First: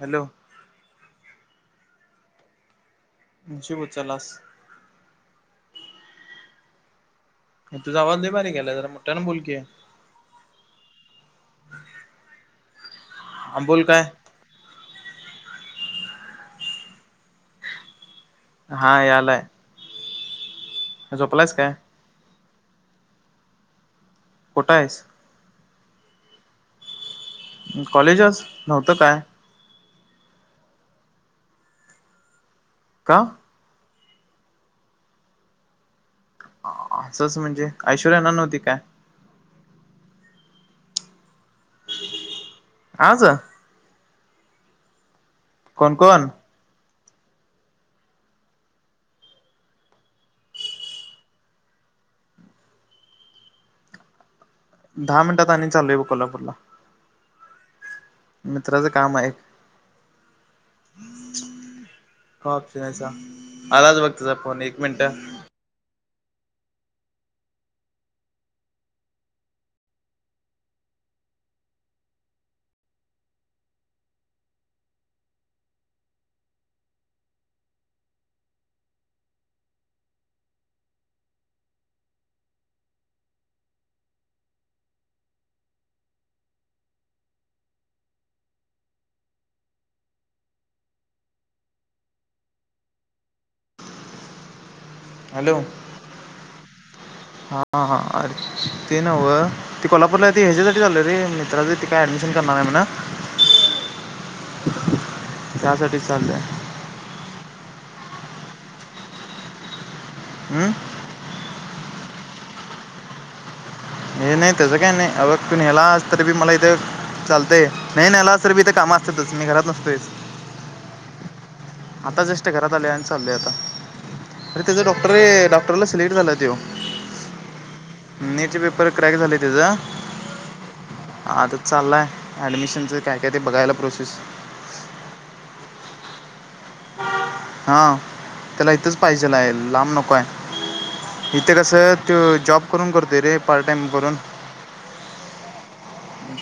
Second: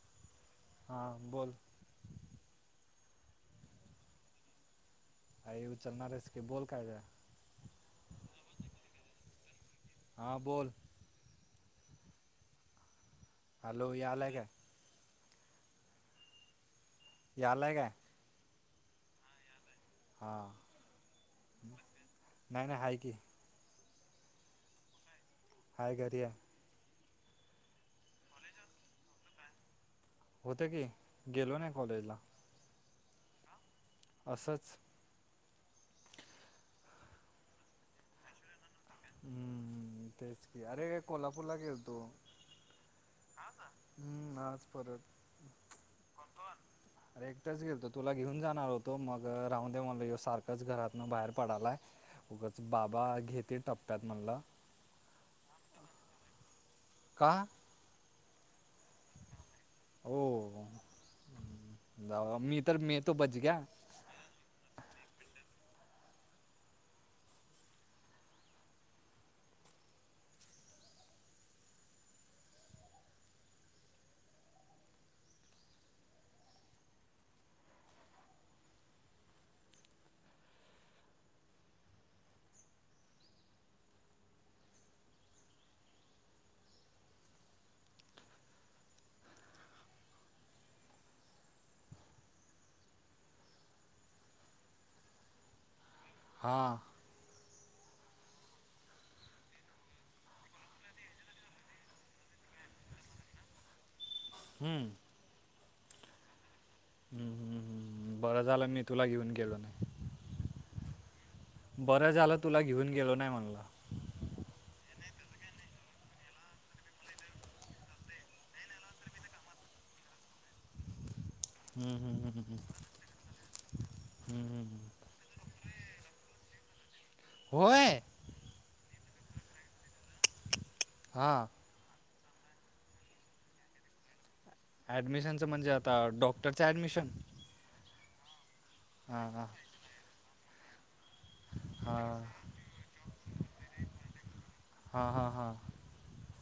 Hello हा बोल नशीब उचललास आय उचलणारच की बोल काय जाल तुझा आवाज लय बारीक यालय जरा मोठ्या न बोलकी आहे हा बोल ह [inaudible] हॅलो यालाय काय यालय काय हा यालाय हा झोपलायस काय नाहीना आहे घ कुठं आहेस आहे घरी आहे कॉलेजच नव्हतं काय होते की गेलो नाही कॉलेजला का असंच असंच म्हणजे ऐश्वर्या येणार नव्हती काय हम्म तेच की अरे कोल्हापूर ला घेलतो आज हम्म आज परत कोण कोण अरे एकटंच गेल तो तुला घेऊन जाणार होतो मग राहून देेव म्हला येऊ सारखंच घरातन बाहेर पडालाय उगाच बाबा घेते टप्प्यात म्हणलं दहा मिनटात आण चालूय कोल्हापूरला का मित्राचं काम आहे ओ जाऊ मी तर ओके मी तो बच गया चालतंय आलाच बग झ फोन एक मिनटं हॅलो हां हा हा अर ते नववं ती कोल्हापूरला त ह्याच्यासाठी चालोय रे मित्राचे त काय ऍडमिशन करणार आहे म्हणा हमम त्यासाठीच चाललंय ह्म ह बरं झालं मी तुला घेऊन गेलो नाही हम्म बरं झालं तुला घेऊन गेलो नाही म्हणला हे नाही त्याचं काही नाही अगघ तु न्यालास तरी बी मला इथे चालतय नाही नाहीलास तर मी इथ काम असतातच मी घरात नसतोयच हम्म, हम्म, आता हम्म, जस्ट हम्म. घरात आलोय आणि चालले आता हम्म, हम्म, अरे हम्म. त्याच डॉक क्टरे डॉक्टरला सिलेक्ट झाला तो होय नेटचे पेपर क्रॅक झाले त्याज हां आता चाललाय ऍडमिशनच काय, काय ते बघायला प्रोसेस ऍडमिशनचं म्हणजे आता डॉक्टरचं ऍडमिशन हा त्याला इथंच पाहिजेल हां आहेल लांब नको आहे इथे कसं त हां जॉब करून करतोय रे पार्ट टाइम करून हा, हा, हा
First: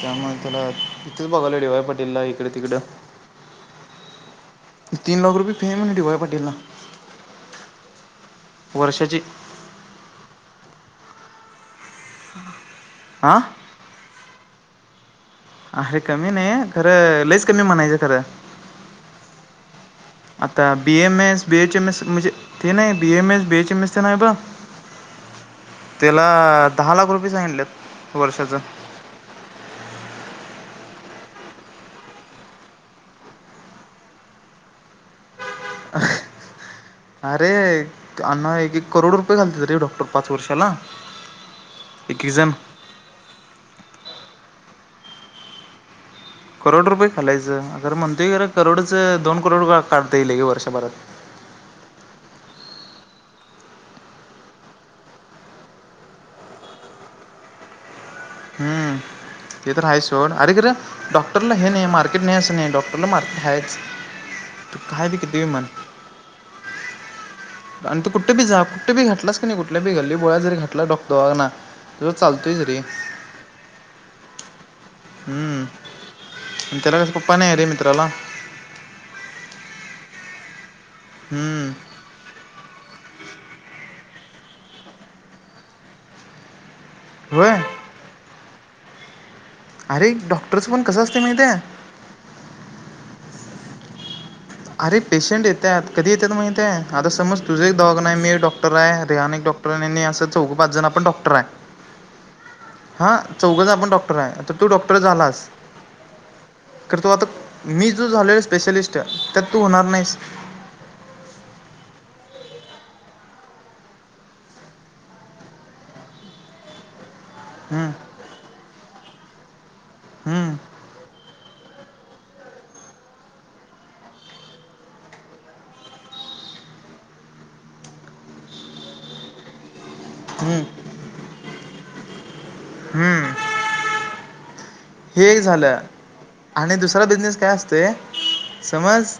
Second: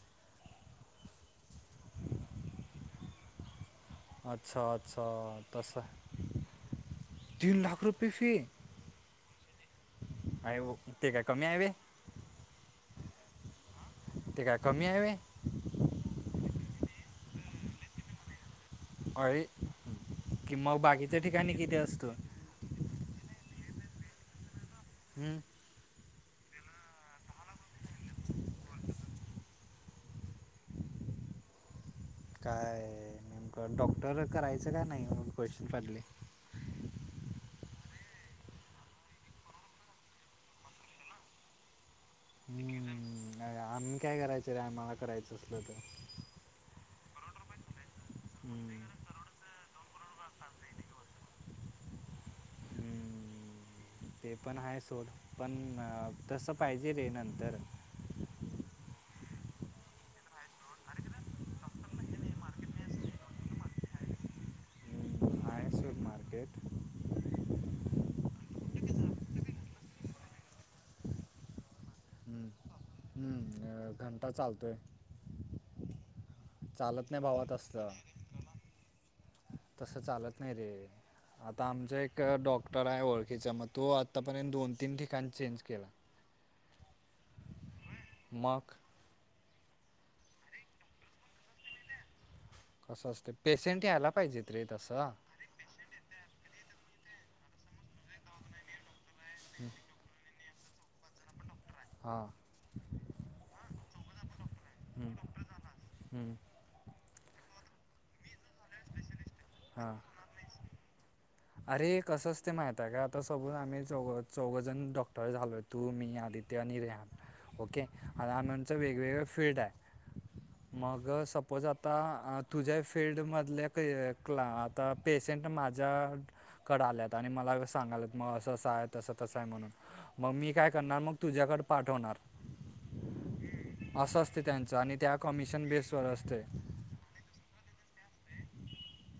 त्यामुळे त्याला इथेच बघालं डी वाय पाटील ला इकडे, तिकडं अच्छा अच्छा तीन लाख रुपये फी हाय तसं म्हण डी वाय पाटील ला तीन लाख रुपये फी वर्षाची आहे ओ ते काय कमी आहे होय आं ते काय कमी आहे होय अरे कमी नाही खरं लईच कमी म्हणायचं खरं आई आता B M S B H M S म्हनजे ते नाई B M S B H M S ना हाय बघ हम्म त्याला दहा लाख रुपये सांगितलेत वर्षाच काय नेमकं डॉक्टर करायचं का नाही पैसे काढले अरे अण्णा एक करोड रुपये घालतेत रे डॉक्टर पाच वर्षाला एक एक जण हम् आम्ही काय करायच रे आम्हाला करायचं असल तर करोड रुपये घालायचं खरं म्हणतेय क हम्म, करोडचं दोन करोड काढता येईल की वर्षभरात हम्म ते पण आहे सोड पण तस पाहिजे रे नंतर हम् ते तर हाय सोड अरे खरं डॉक्टरला हे नाही मार र्केट नाही असं नाही डॉक्टरला मार्केट हायच तू काय ब किती हम्म, म्हण आहे सोड मार्केट आणि तु कुठ बी जा कुठबी घातलास का नाही कुठील्या गल्ली बोळात जरी घातला डॉक दवाखाना तुझं चालतोयच रे ह, ह घंटा चालतोय हम्म तेला चालत कसं पप्पा नाही भावात आहे रे असलं मित्राला तसं चालत नाही रे आता हम्म आमच एक डॉक्टर आहे ओळखीचा मग तो आत्तापर्यंत दोन तीन ठिकाण चेंज केला होय मग अरे डॉक्टरसं पण कसं असतय माहित आहे कसं असतें पेशंट यायला पाहिजेत रे अरे तसं पेशंट येतात कधी येतात माग ते आता समज तुझ एक दवाखाना आहे मी एक डॉक्टरआहेे आणि डॉक्टर आहे असं चौघ, पाच जण पण आपण डॉक्टर हां क्टर हा चौघ पण आपण डॉक्टर आहे तर तू डॉक्टर झालास ह तर तू आता मी जो झालोय स्पेशलिस्ट त्यात तू होणार हां नाहीस अरे कसं अस ते माहित आहे का आता समज आम्ही चौ चौघ जण डॉक्टर झालोत तू, मी आदित्य आणि रे ह ओके आणि आनचं वेगवेगळ फील्ड आहे हम्म मग सपोज आता तुझ्या फिल््डमधल्या क क्ला तर पेशंट माझ्या कड आल्यात आणि मला सांगालात मग असं असं आहे तसं तसं आहे म्हणून मग मी हम्म काय करणार मग तुझ्याकडे पाठवणार हम्म असं असते त्यांचं आणि त्या हे एक कमिशन झालं बेसवर असते आणि दुसरा बिझनेस काय असत समज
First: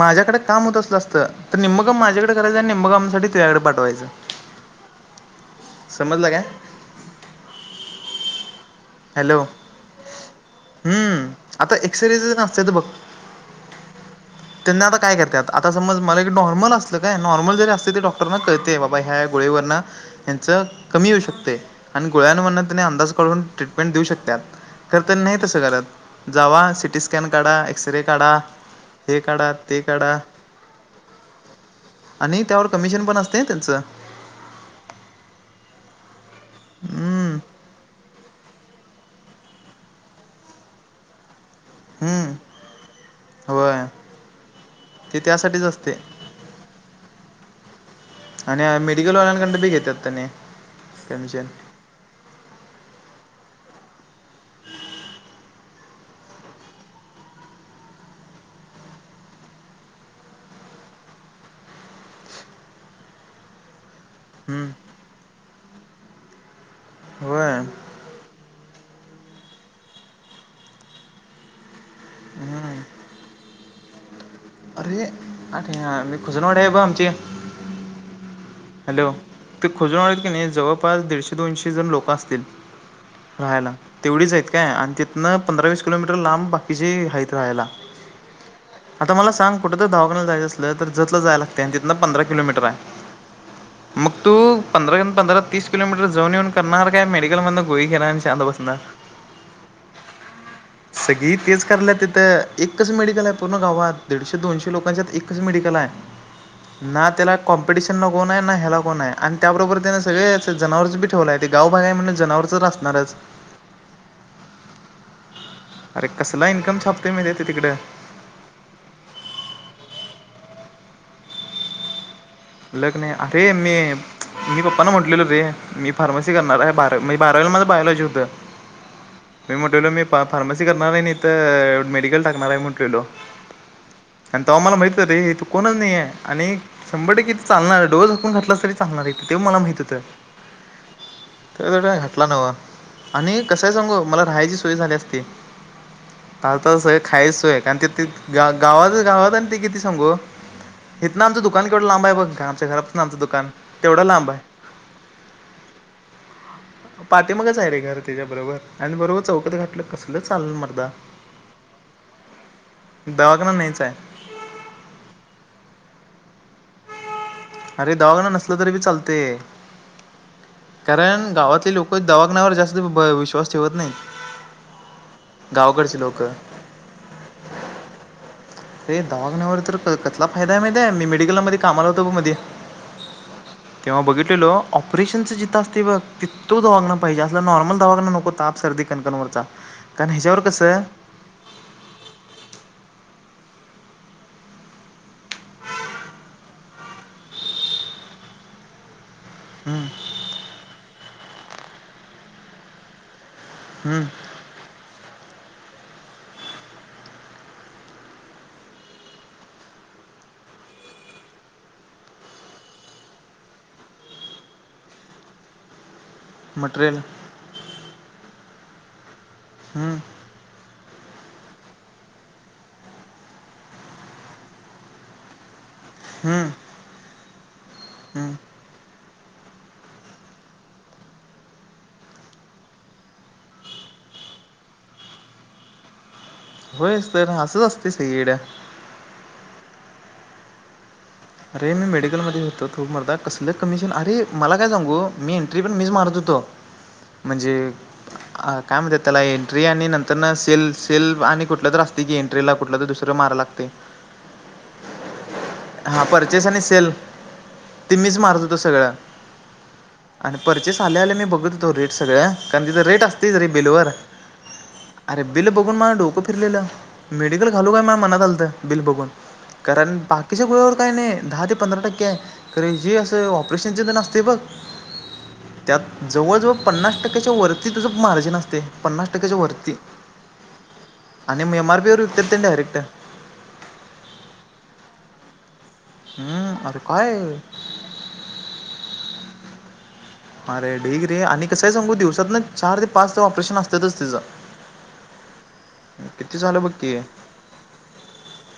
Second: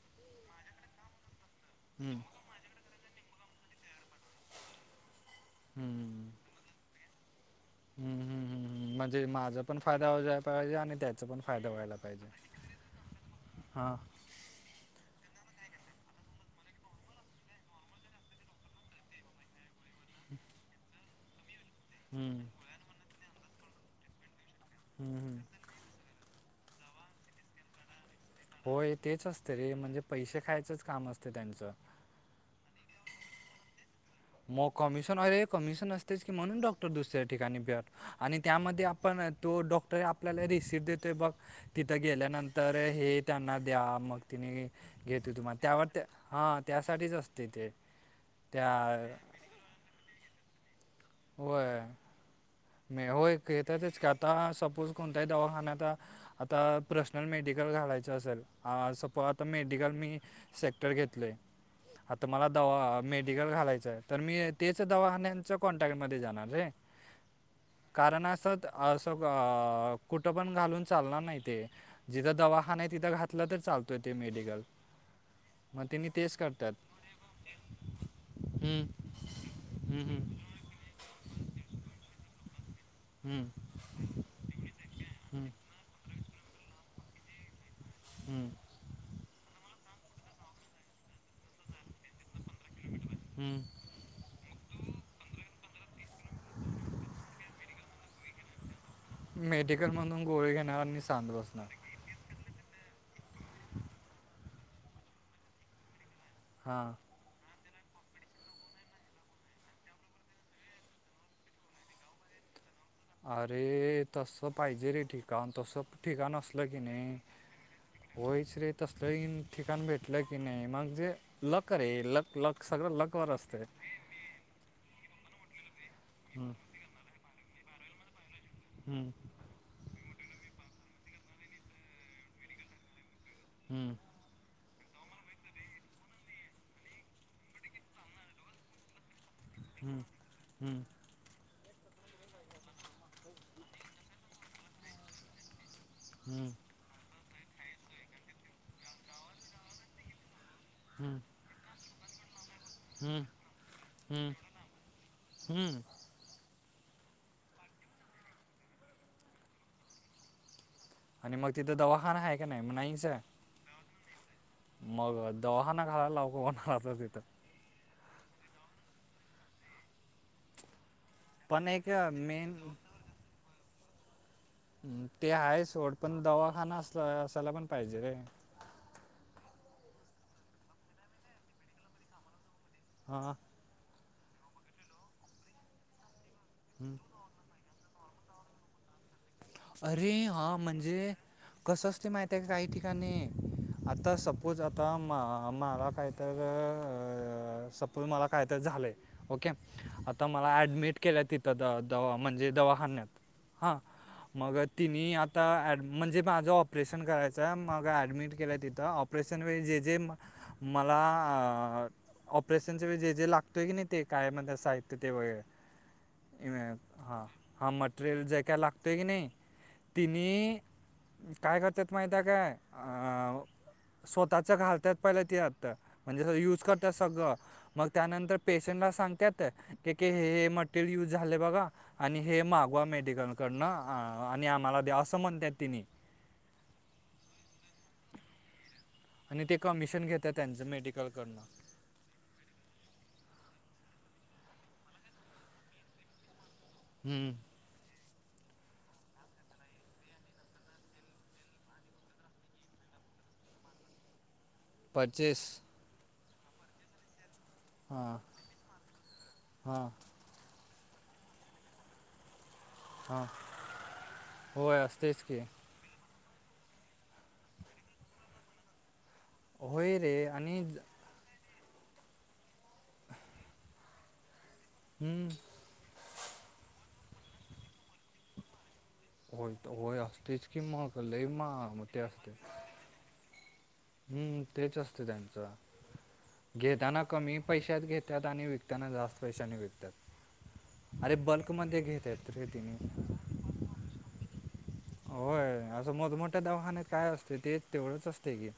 माझ्याकडे काम होत अस असत तर मग हम्म, माझ्याकडे करायचं निमकाम सासाठी त्याकडे पाठवायचं समजलं हम्म. का हम्म हम हम् ह म्हणजे हॅलो माझा पण फायदा होला पाहिजे आणि त्याचा हम्म पण फायदा आता व्हायला पाहिजे एक्सरेचं असते तर बघ हा त्यांना आता काय करतात आता समज मला एक नॉर्मल असलं काय नॉर्मल जरी असते तरी डॉक्टांना कळते आहे बाबा ह्या गोळेव् ना हच कमी येऊ शकते आणि हम्म. गोळ्यानम त्यांने अंदाज काढून ट्रीटमेंट देऊ शकतात खरं हम्म. तररी नाही हम्म. तसं घरात जावा सि टी स्कॅन काढा एक्सरे काढा होय हे तेच असत काढा रे ते म्हणजे काढा पैसे खायचंच काम असतं त्यांचं आणि त्यावर कमिशन पण असते त्यांच मग कमिशन वर कमिशन असतेच की म्हणून डॉक्टर दुसऱ्या हम्म, ठिकाणी भे आणि त्यामध्ये पण तो डॉक्टर आपल्याला रिसट देतोय बघ तिथं हम्म. गेल्यानंतर हे त्यांना द्या होय मग तिने ते घेते तुम्हाला त्यासाठीच त्यावर असते त्या हा त्यासाठीच असते ते आणि त्या मेडिकल ऑनंकड बी घेतात त्यांनी कमिशन म होयेतातच का आता सपोज कोणताही दवाखान्याचा आता पर्सनल मेडिकल घालायचं असेल सपो आता मेडिकल मी सेक्टर घेतलय आता मला दवा मेडिकल घालायच आहे तर मी हम्म, तेच दवाखान्याच कॉन्टॅक्टमध्येध्ये जाणार र होय कारण असं असं कुठं पण घालून चालणार नाही ते जिथं दवाखा हम्म. नाही आहे तिथं घातलं तर चालतोय ते मेडिकल अरे आठ मग त्यांनी तेच खुजनवाड्या आहे करतात ब आमचे हम्म, हॅलो ते खोजून हम्म, ऑढत की हम्म, नाही जवळपास दीशे दोनशे जण लोक असतात हम्म, राहायला तेवढीच आहेत काय आणि तिथनं हम्म, पंधरा वीस किलोमीटर लांब हम्म, आता म सांग कुठ ध जाच अस तर ज जाला ते जितना पंरा किलोमीटर आहे हम मग तू पंधरा पंधरा तीस किलोमीटर जाऊन येऊन करणार काय मेडिकल मध गोळी खेरा आणिांदा बसणार मेडिकल म्हणून गोळी घ सगळी तेच कलं त तर एकच मेडिकल आहे पूर्ण गावात दीडशे दोनशे लोकांच्यात एकच मेडिकल आहे हां ना त्याला कॉम्पिटिशन कोण आहे ना ह्याला कोण आहे आणि त्याबरोबर त्याने सगळे जनावर बी ठेवलं आहे ते गाव बागाय म्हणजे जनावरच असणारच अरे तसं पाहिजे रे ठिकाण तसं अरे ठिकाण कसला असलं की इनकमछापतोय नाही मी ते तिकडे होयच रे त असलं ठिकाण भेटलं की नाही मग जे लकर आहे लक लक सगळं लग्न लकवर अरे असतंय मी मी पप्पा न म्हटलेलो रे मी फार्मसी हम्म, करणार आहे ब म्हजे बारावीलामध्ये बायलॉजी होतं हम्म मी म्हटलेलो मी फार्मसी करणार आहे. नाहीत मेडिकल टाकणार आहे म्हटलेलो. हम्म आणि तेव्हा मला माहित रे तू कोणच नाही आहेे. आणि शंभर टक्के चालणार. डोळे झाकून घातल असत तरी सांगणारय ते मला माहित होत. हम्म, हम्म, तर घटला नव. आणि कसाय सांगू मला राहायची सोय झाली असती. [unintelligible] हम्म, खायच सोय. कारण ग गावात गावात आणि ते किती सांगू. हम्म, इथन आमच दु दुकान केवढ लांब आहे बघ. आमच्या घरापासन आमच हम्म, दुकान. तेवढ लांब हम्म, आहे. हम्म. [inaudible] पाठीमागेच आहे रे घर त्याच्या बरोबर. आणि बरोबर चौकत घातलं कसल चालल मरदा. आणि मग तिथं दवाखाना आहे का नाही. म नाहीचय दवाखाना नाहीच आहे. मग दवाखाना घालायला लावुकं कोणाला आता तिथ. अरे दवाखाना नसला तरी बी चालतय. कारण पण गावातले एक लोक दवाखाण्यावर मेन जास्त विश्वास ठेवत नाही. ह ते आहे सोड. पण दवाखाना अस असायला पण पाहिजे रे. ते दवाखान्यावर तर कसला फायदा आहे माहितेय. मी मेडिकलमध्ये कामाला होतो बघ मध्ये. हा तेव्हा बघितलेलो‌. ऑपरेशनच जिथं असते बघ. ती तो दवाखाना हम्म पाहिजे. नॉर्मल दवाखाना नको ताप, सर्दी, कणकणवरचा. कारण अरे ह्याच्यावर हा कस म्हणजे कसं असते माहिती आहे काही ठिकाणी. आता सपोज आता मा माला काय तर अ अ सपोज मला काय तर झालंय. ओके. हम्म आता मला ऍडमिट केल तिथं द -दवा म्हणजे, दवाखान्यात. हा हम्म मग तिने आता ॲड म्हणजे माझं ऑपरेशन करायचं मग ॲडमिट केलं तिथ. ऑप प्रेशन वेळी जे जे म मला ऑपरेशनच्या वेळी जे जे लागतोय की नाही ते काय म्हणतात साहित्य ते वगैरे मटेरियल हा हा मटेरियल जे काय लागतय की नाही हं, तिने काय करतात माहित काय? अ स्वतः घालतात पहिल्या त्यात. म्हणजे हं, युज करतात सगळ. मग हं. त्यानंतर पे त्यांना सांगण्यात कि हे हे मटेरियल यूज झाले बघा. आणि हे मागवा मेडिकल कडन आणि आम्हाला द्या. असं म्हणत्यात तिने. होय असतय ना. असंच असते सगळीकडे. आणि ते कमिशन घेतात त्यांच मेडिकलकडन. अरे मी मेडिकलमध्ये होतो मर्दा. कसलं कमिशन? अरे मला काय सांगू मी एंट्री पण मिच मारत होतो. हम्म म्हणजे अ काय म्हणतात त्याला एंट्री आणि नंतर न सेल सेल आणि कुठलं तर असते की एन्ट्रीला कुठलं तरी दुसरं माराया लागतय. पर्चेस हा पर्चेस आणि सेल ते हां मीच मारत होतो सगळं. हां आणि पर्चेस आल्या आल्या मी बघत होेतो रेट सगळ्या. कारण तिथ रेट हां असतेच रे बिल वर. होय अरे असतेच की बिल बुक माझं डोकं फिरलेलं, मेडिकल घालू काय माझ्या मनात आलतं, बिल बघून. होय कारण रे बाकीच्या आणि गोळ्यावर काय नाही दहा ते पंधरा टक्केे आहे‌. कारण जे असे ऑपरेशन चे ते असते बघ. हम्म त्यात जवळजवळ पन्नास टक्क्याच्या वरती तुझं मार्जिन असते. पन्नास टक्क्याच्या होय वरती. होय असतेच की मग लई आणि मा मग एम आर पी ते वर विकत्यात डायरेक्ट. हुं तेच असते त्यांचं, हम्म अरे घेताना काय कमी पैशात घेतात आणि विक त्यांना जास्त पैशानी विकतात. हा रे ढीग अरे रे आणि कसंय बल्कमध्ये सांगू, घेतात दिवसात ना रे तिने चार ते पाच, सहा ते ऑपरेशन असतातच तिथं. होय, असं मोठमोठ्या दवाखान्यात की काय असते ते, तेवढंच असते की.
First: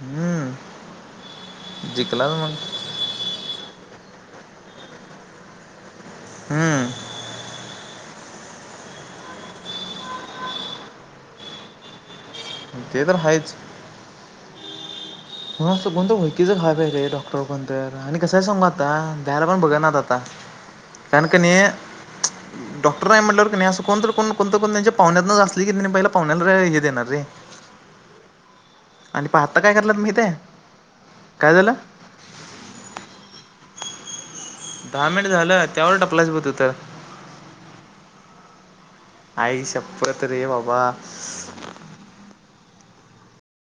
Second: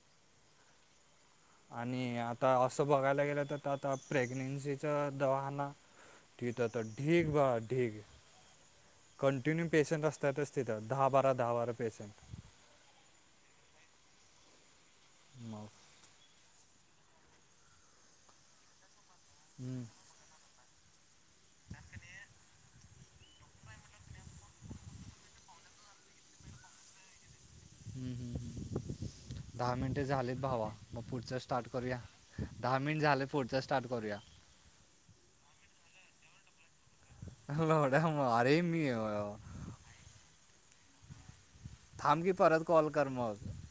हम्म. आणि जिंकला आता मग असं बघायला गेलं तर, आता प्रेग्नेन्सीचा दवाखाना तिथं तर, हम्म ढीग, बा ढीग. कंटिन्यू पेशंट असतातच तिथं दहा बारा, दहा बारा पेशंट. ते तर हायच. मग पण असं कोण तर वळकीचं खाय पाहिजे डॉक्टर कोण तर आणि कसंय सांगू आता द्यायला पण बघ हम्म, ना आता. आत्ता. कारण कनेय डॉक्टर नाही म्हटल्यावर कणी असं कोण तरी कोण कोणत कोण त्यांच्या पाहुण्यात अस किणी पहिला पावण्याणातल हे देणार रे. हम्म हम्म, आणि पहा आता काय दहा करलात मिनिटं माहिती झालेत आहे भावा, आता पुढचं काय स्टार्ट झालं करू. दहा मिनिटं झाले, पुढचं स्टार्ट करुया. दहा मिनिट झालं, त्यावर टपलायच बघ तू तर. [unintelligible] अरे मी अह आई शप्पत रे बाबा. थांब की परत कॉल कर मग.